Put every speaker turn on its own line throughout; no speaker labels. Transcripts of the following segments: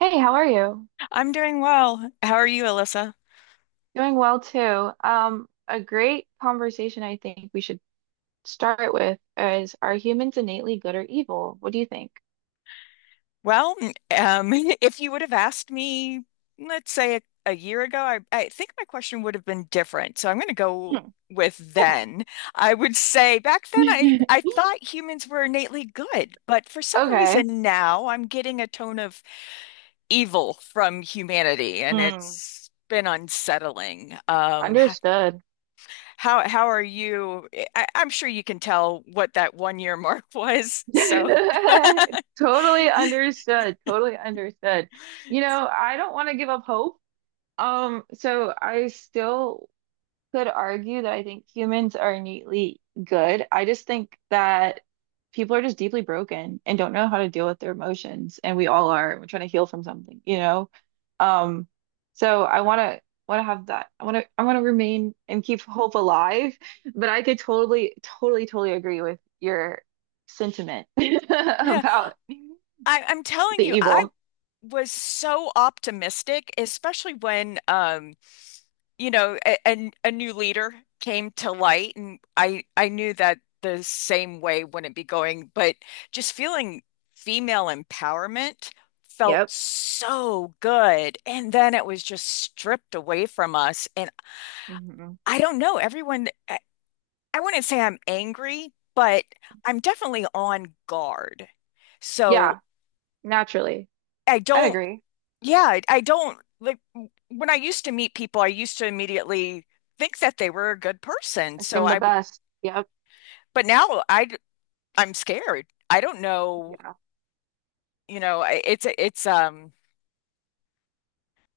Hey, how are you?
I'm doing well. How are you, Alyssa?
Doing well too. A great conversation I think we should start with is, are humans innately good or evil? What do you think?
Well, um, if you would have asked me, let's say a year ago, I think my question would have been different. So I'm going to go
Hmm,
with
okay.
then. I would say back then I, I thought humans were innately good, but for some
Okay.
reason now I'm getting a tone of evil from humanity, and
Hmm.
it's been unsettling. Um, h-
Understood.
how how are you? I'm sure you can tell what that one year mark was. So.
Totally understood. Totally understood. I don't want to give up hope. So I still could argue that I think humans are innately good. I just think that people are just deeply broken and don't know how to deal with their emotions, and we all are. We're trying to heal from something, you know? Um, so I wanna have that. I wanna remain and keep hope alive, but I could totally, totally, totally agree with your sentiment
Yeah.
about
I'm telling
the
you, I
evil.
was so optimistic, especially when a new leader came to light, and I knew that the same way wouldn't be going, but just feeling female empowerment felt
Yep.
so good, and then it was just stripped away from us. And
Hmm.
I don't know, everyone, I wouldn't say I'm angry, but I'm definitely on guard, so.
Yeah, naturally.
I
I'd
don't
agree.
Yeah, I don't like when I used to meet people, I used to immediately think that they were a good person. So
Assume the
I would.
best. Yep.
But now I'm scared. I don't know.
Yeah.
You know, I- it's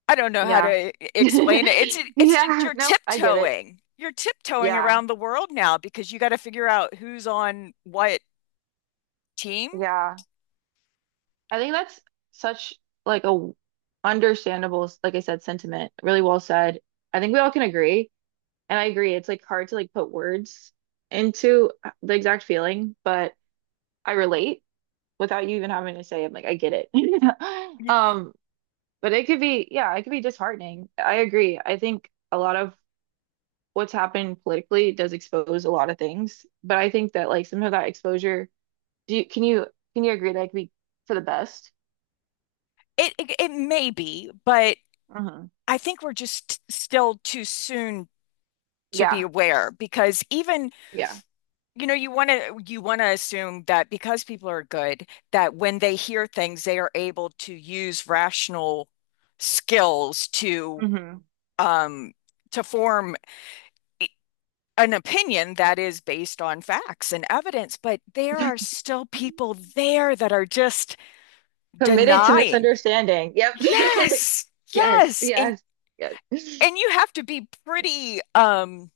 I don't know how
Yeah.
to explain it. It's it's just
Yeah.
you're
Nope. I give it.
tiptoeing. You're tiptoeing
Yeah.
around the world now because you got to figure out who's on what team.
Yeah. I think that's such like a understandable, like I said, sentiment. Really well said. I think we all can agree. And I agree. It's like hard to like put words into the exact feeling, but I relate without you even having to say it. Like, I get it.
Y-
Um, but it could be, yeah, it could be disheartening. I agree. I think a lot of what's happened politically does expose a lot of things, but I think that like some of that exposure. Do you, can you can you agree that it could be for the best?
it may be, but
Uh-huh.
I think we're just still too soon to be
Yeah,
aware, because even.
yeah.
You know, you want to assume that because people are good, that when they hear things, they are able to use rational skills to
Hmm.
um to form i- an opinion that is based on facts and evidence, but there are still people there that are just
Committed to
denying.
misunderstanding. Yep.
Yes.
Yes,
Yes. And
yes, yes. Yeah.
and you have to be pretty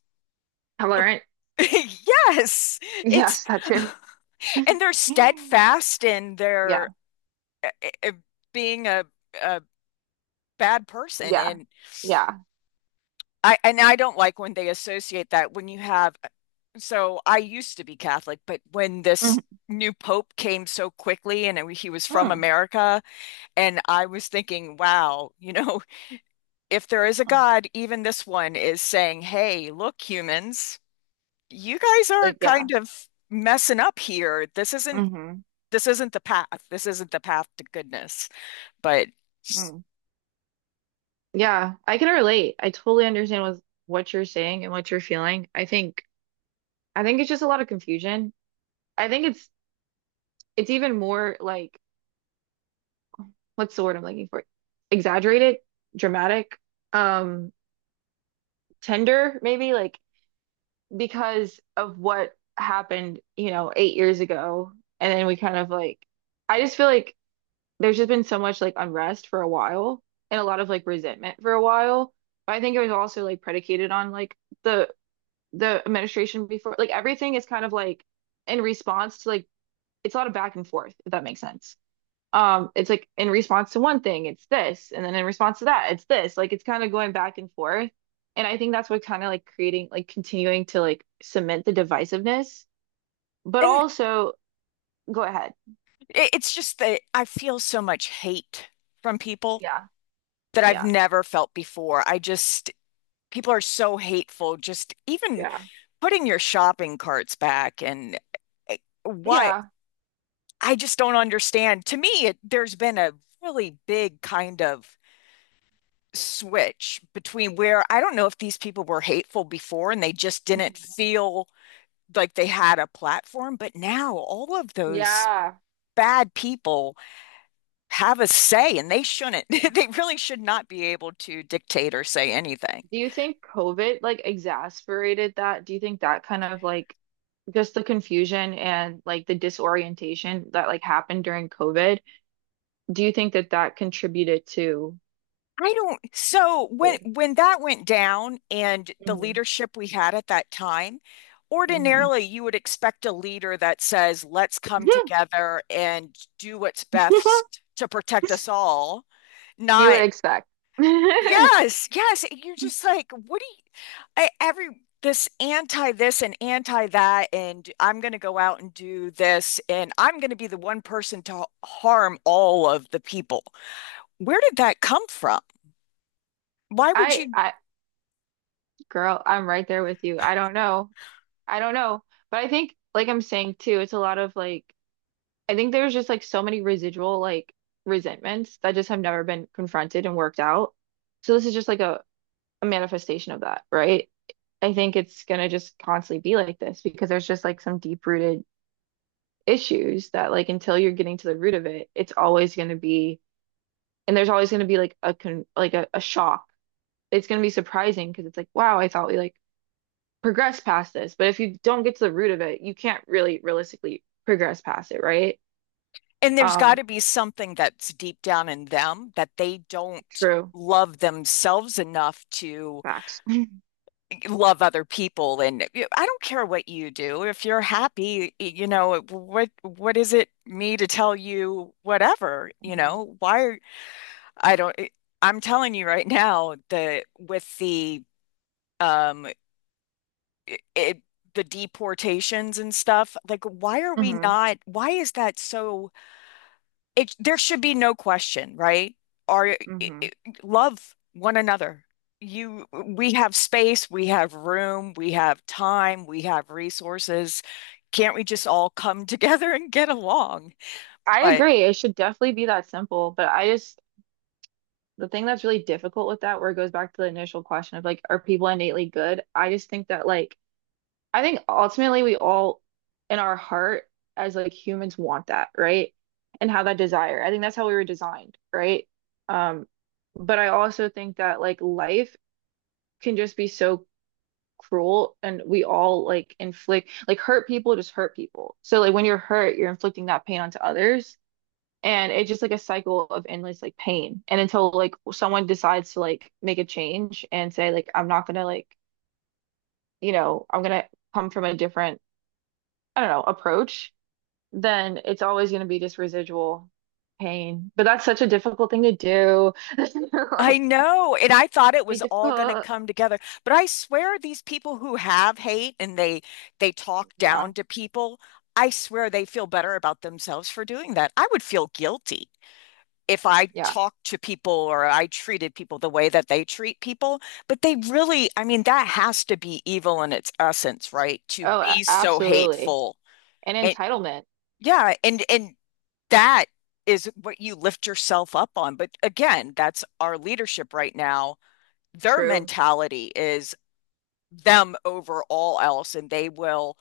ab-
Tolerant.
yes. It's,
Yes, that too.
and they're
Mm-hmm.
steadfast in their
Yeah,
uh, uh, being a bad person.
yeah,
and
yeah.
I and I don't like when they associate that, when you have. So I used to be Catholic, but when this
Mm-hmm.
new pope came so quickly and he was from
Mm-hmm.
America, and I was thinking, wow, you know, if there is a God, even this one is saying, hey, look, humans, you guys are
Like, yeah.
kind of messing up here. this isn't
Mm-hmm.
this isn't the path this isn't the path to goodness. But
Mm. Yeah. I can relate. I totally understand with what you're saying and what you're feeling. I think it's just a lot of confusion. I think it's even more, like, what's the word I'm looking for? Exaggerated, dramatic, um, tender, maybe like because of what happened, 8 years ago. And then we kind of like, I just feel like there's just been so much like unrest for a while, and a lot of like resentment for a while. But I think it was also like predicated on like the the administration before, like everything is kind of like in response to like, it's a lot of back and forth, if that makes sense. It's like in response to one thing it's this, and then in response to that it's this, like it's kind of going back and forth. And I think that's what kind of like creating like continuing to like cement the divisiveness, but
and
also, go ahead.
It's just that I feel so much hate from people
Yeah,
that I've
yeah,
never felt before. I just, people are so hateful, just even
yeah,
putting your shopping carts back, and eh, why,
yeah.
I just don't understand. To me, there's been a really big kind of switch, between where I don't know if these people were hateful before and they just didn't
Mhm.
feel like they had a platform, but now all of those
Yeah.
bad people have a say, and they shouldn't. They really should not be able to dictate or say anything.
Do you think COVID like exacerbated that? Do you think that kind of like just the confusion and like the disorientation that like happened during COVID, do you think that that contributed to.
I don't, so when
Forward.
that went down and the
Hmm.
leadership we had at that time, ordinarily you would expect a leader that says, let's come together and do what's best to protect us all.
You would
Not.
expect. I
Yes, yes. You're just like, what do? I, every, this anti this and anti that, and I'm going to go out and do this, and I'm going to be the one person to harm all of the people. Where did that come from? Why would you?
I girl, I'm right there with you. I don't know. I don't know. But I think, like I'm saying too, it's a lot of like, I think there's just like so many residual like resentments that just have never been confronted and worked out. So this is just like a manifestation of that, right? I think it's gonna just constantly be like this because there's just like some deep-rooted issues that, like, until you're getting to the root of it, it's always gonna be, and there's always gonna be like a con like a shock. It's going to be surprising because it's like, wow, I thought we like progressed past this. But if you don't get to the root of it, you can't really realistically progress past it, right?
And there's got
Um,
to be something that's deep down in them that they don't
True.
love themselves enough to
Facts.
love other people. And I don't care what you do. If you're happy, you know, what is it me to tell you whatever, you
Mhm.
know? Why are I don't, I'm telling you right now that with the um i- it, the deportations and stuff, like why are we
Mm-hmm.
not, why is that so it, there should be no question, right? Are i-
Mm-hmm.
i- Love one another. You we have space, we have room, we have time, we have resources. Can't we just all come together and get along?
I
But
agree. It should definitely be that simple. But I just, the thing that's really difficult with that, where it goes back to the initial question of, like, are people innately good? I just think that, like, I think ultimately we all, in our heart, as like humans, want that, right? And have that desire. I think that's how we were designed, right? Um, but I also think that like life can just be so cruel, and we all like inflict like, hurt people just hurt people. So like when you're hurt, you're inflicting that pain onto others. And it's just like a cycle of endless like pain. And until like someone decides to like make a change and say like, I'm not gonna like, I'm gonna come from a different, I don't know, approach, then it's always going to be just residual pain. But that's such a difficult thing to do.
I
Like,
know, and I thought it
be
was all going to
difficult.
come together, but I swear these people who have hate, and they talk
Yeah.
down to people, I swear they feel better about themselves for doing that. I would feel guilty if I
Yeah.
talked to people, or I treated people the way that they treat people. But they really, I mean, that has to be evil in its essence, right? To
Oh,
be so
absolutely.
hateful.
And
And
entitlement.
yeah, and that is what you lift yourself up on. But again, that's our leadership right now. Their
True.
mentality is them over all else, and they will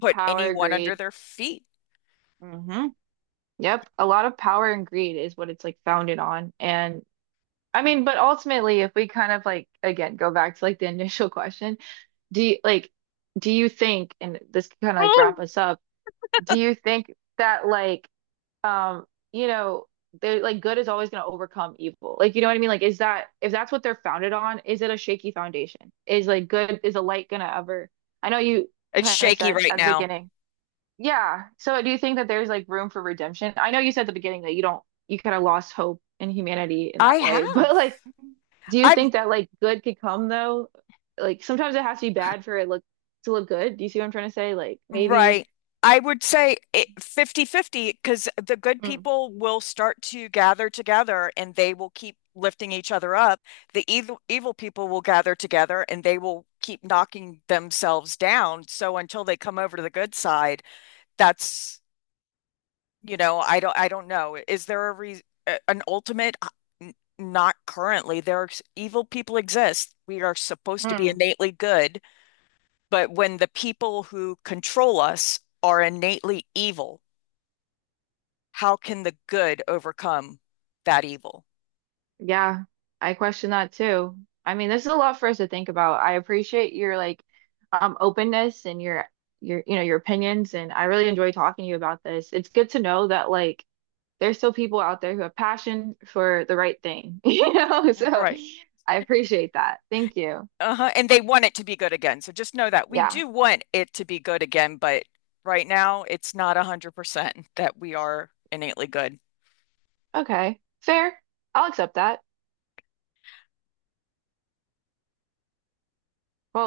put
Power,
anyone under
greed.
their feet.
Hmm. Yep. A lot of power and greed is what it's like founded on. And I mean, but ultimately, if we kind of like, again, go back to like the initial question, do you like, do you think, and this can kind of like wrap us up, do you think that like, um, you know, they're like, good is always going to overcome evil. Like, you know what I mean? Like, is that, if that's what they're founded on, is it a shaky foundation? Is like good, is a light going to ever? I know you
It's
kind of
shaky
said
right
at the
now.
beginning. Yeah. So do you think that there's like room for redemption? I know you said at the beginning that you don't, you kind of lost hope in humanity in
I
that way, but
have.
like, do you
I've,
think that like good could come though? Like sometimes it has to be bad for it look to look good. Do you see what I'm trying to say? Like maybe.
right. I would say it, 50-50, because the good
Mm,
people will start to gather together and they will keep lifting each other up. The evil people will gather together and they will keep knocking themselves down. So until they come over to the good side, that's, you know, I don't know. Is there a re an ultimate? Not currently. There are evil people exist. We are supposed to be
mm.
innately good, but when the people who control us are innately evil, how can the good overcome that evil?
Yeah, I question that too. I mean, this is a lot for us to think about. I appreciate your like openness, and your opinions, and I really enjoy talking to you about this. It's good to know that like there's still people out there who have passion for the right thing, you know? So
Right.
I appreciate that. Thank you.
Uh-huh. And they want it to be good again. So just know that we
Yeah.
do want it to be good again, but right now it's not 100% that we are innately good.
Okay. Fair. I'll accept that. Well,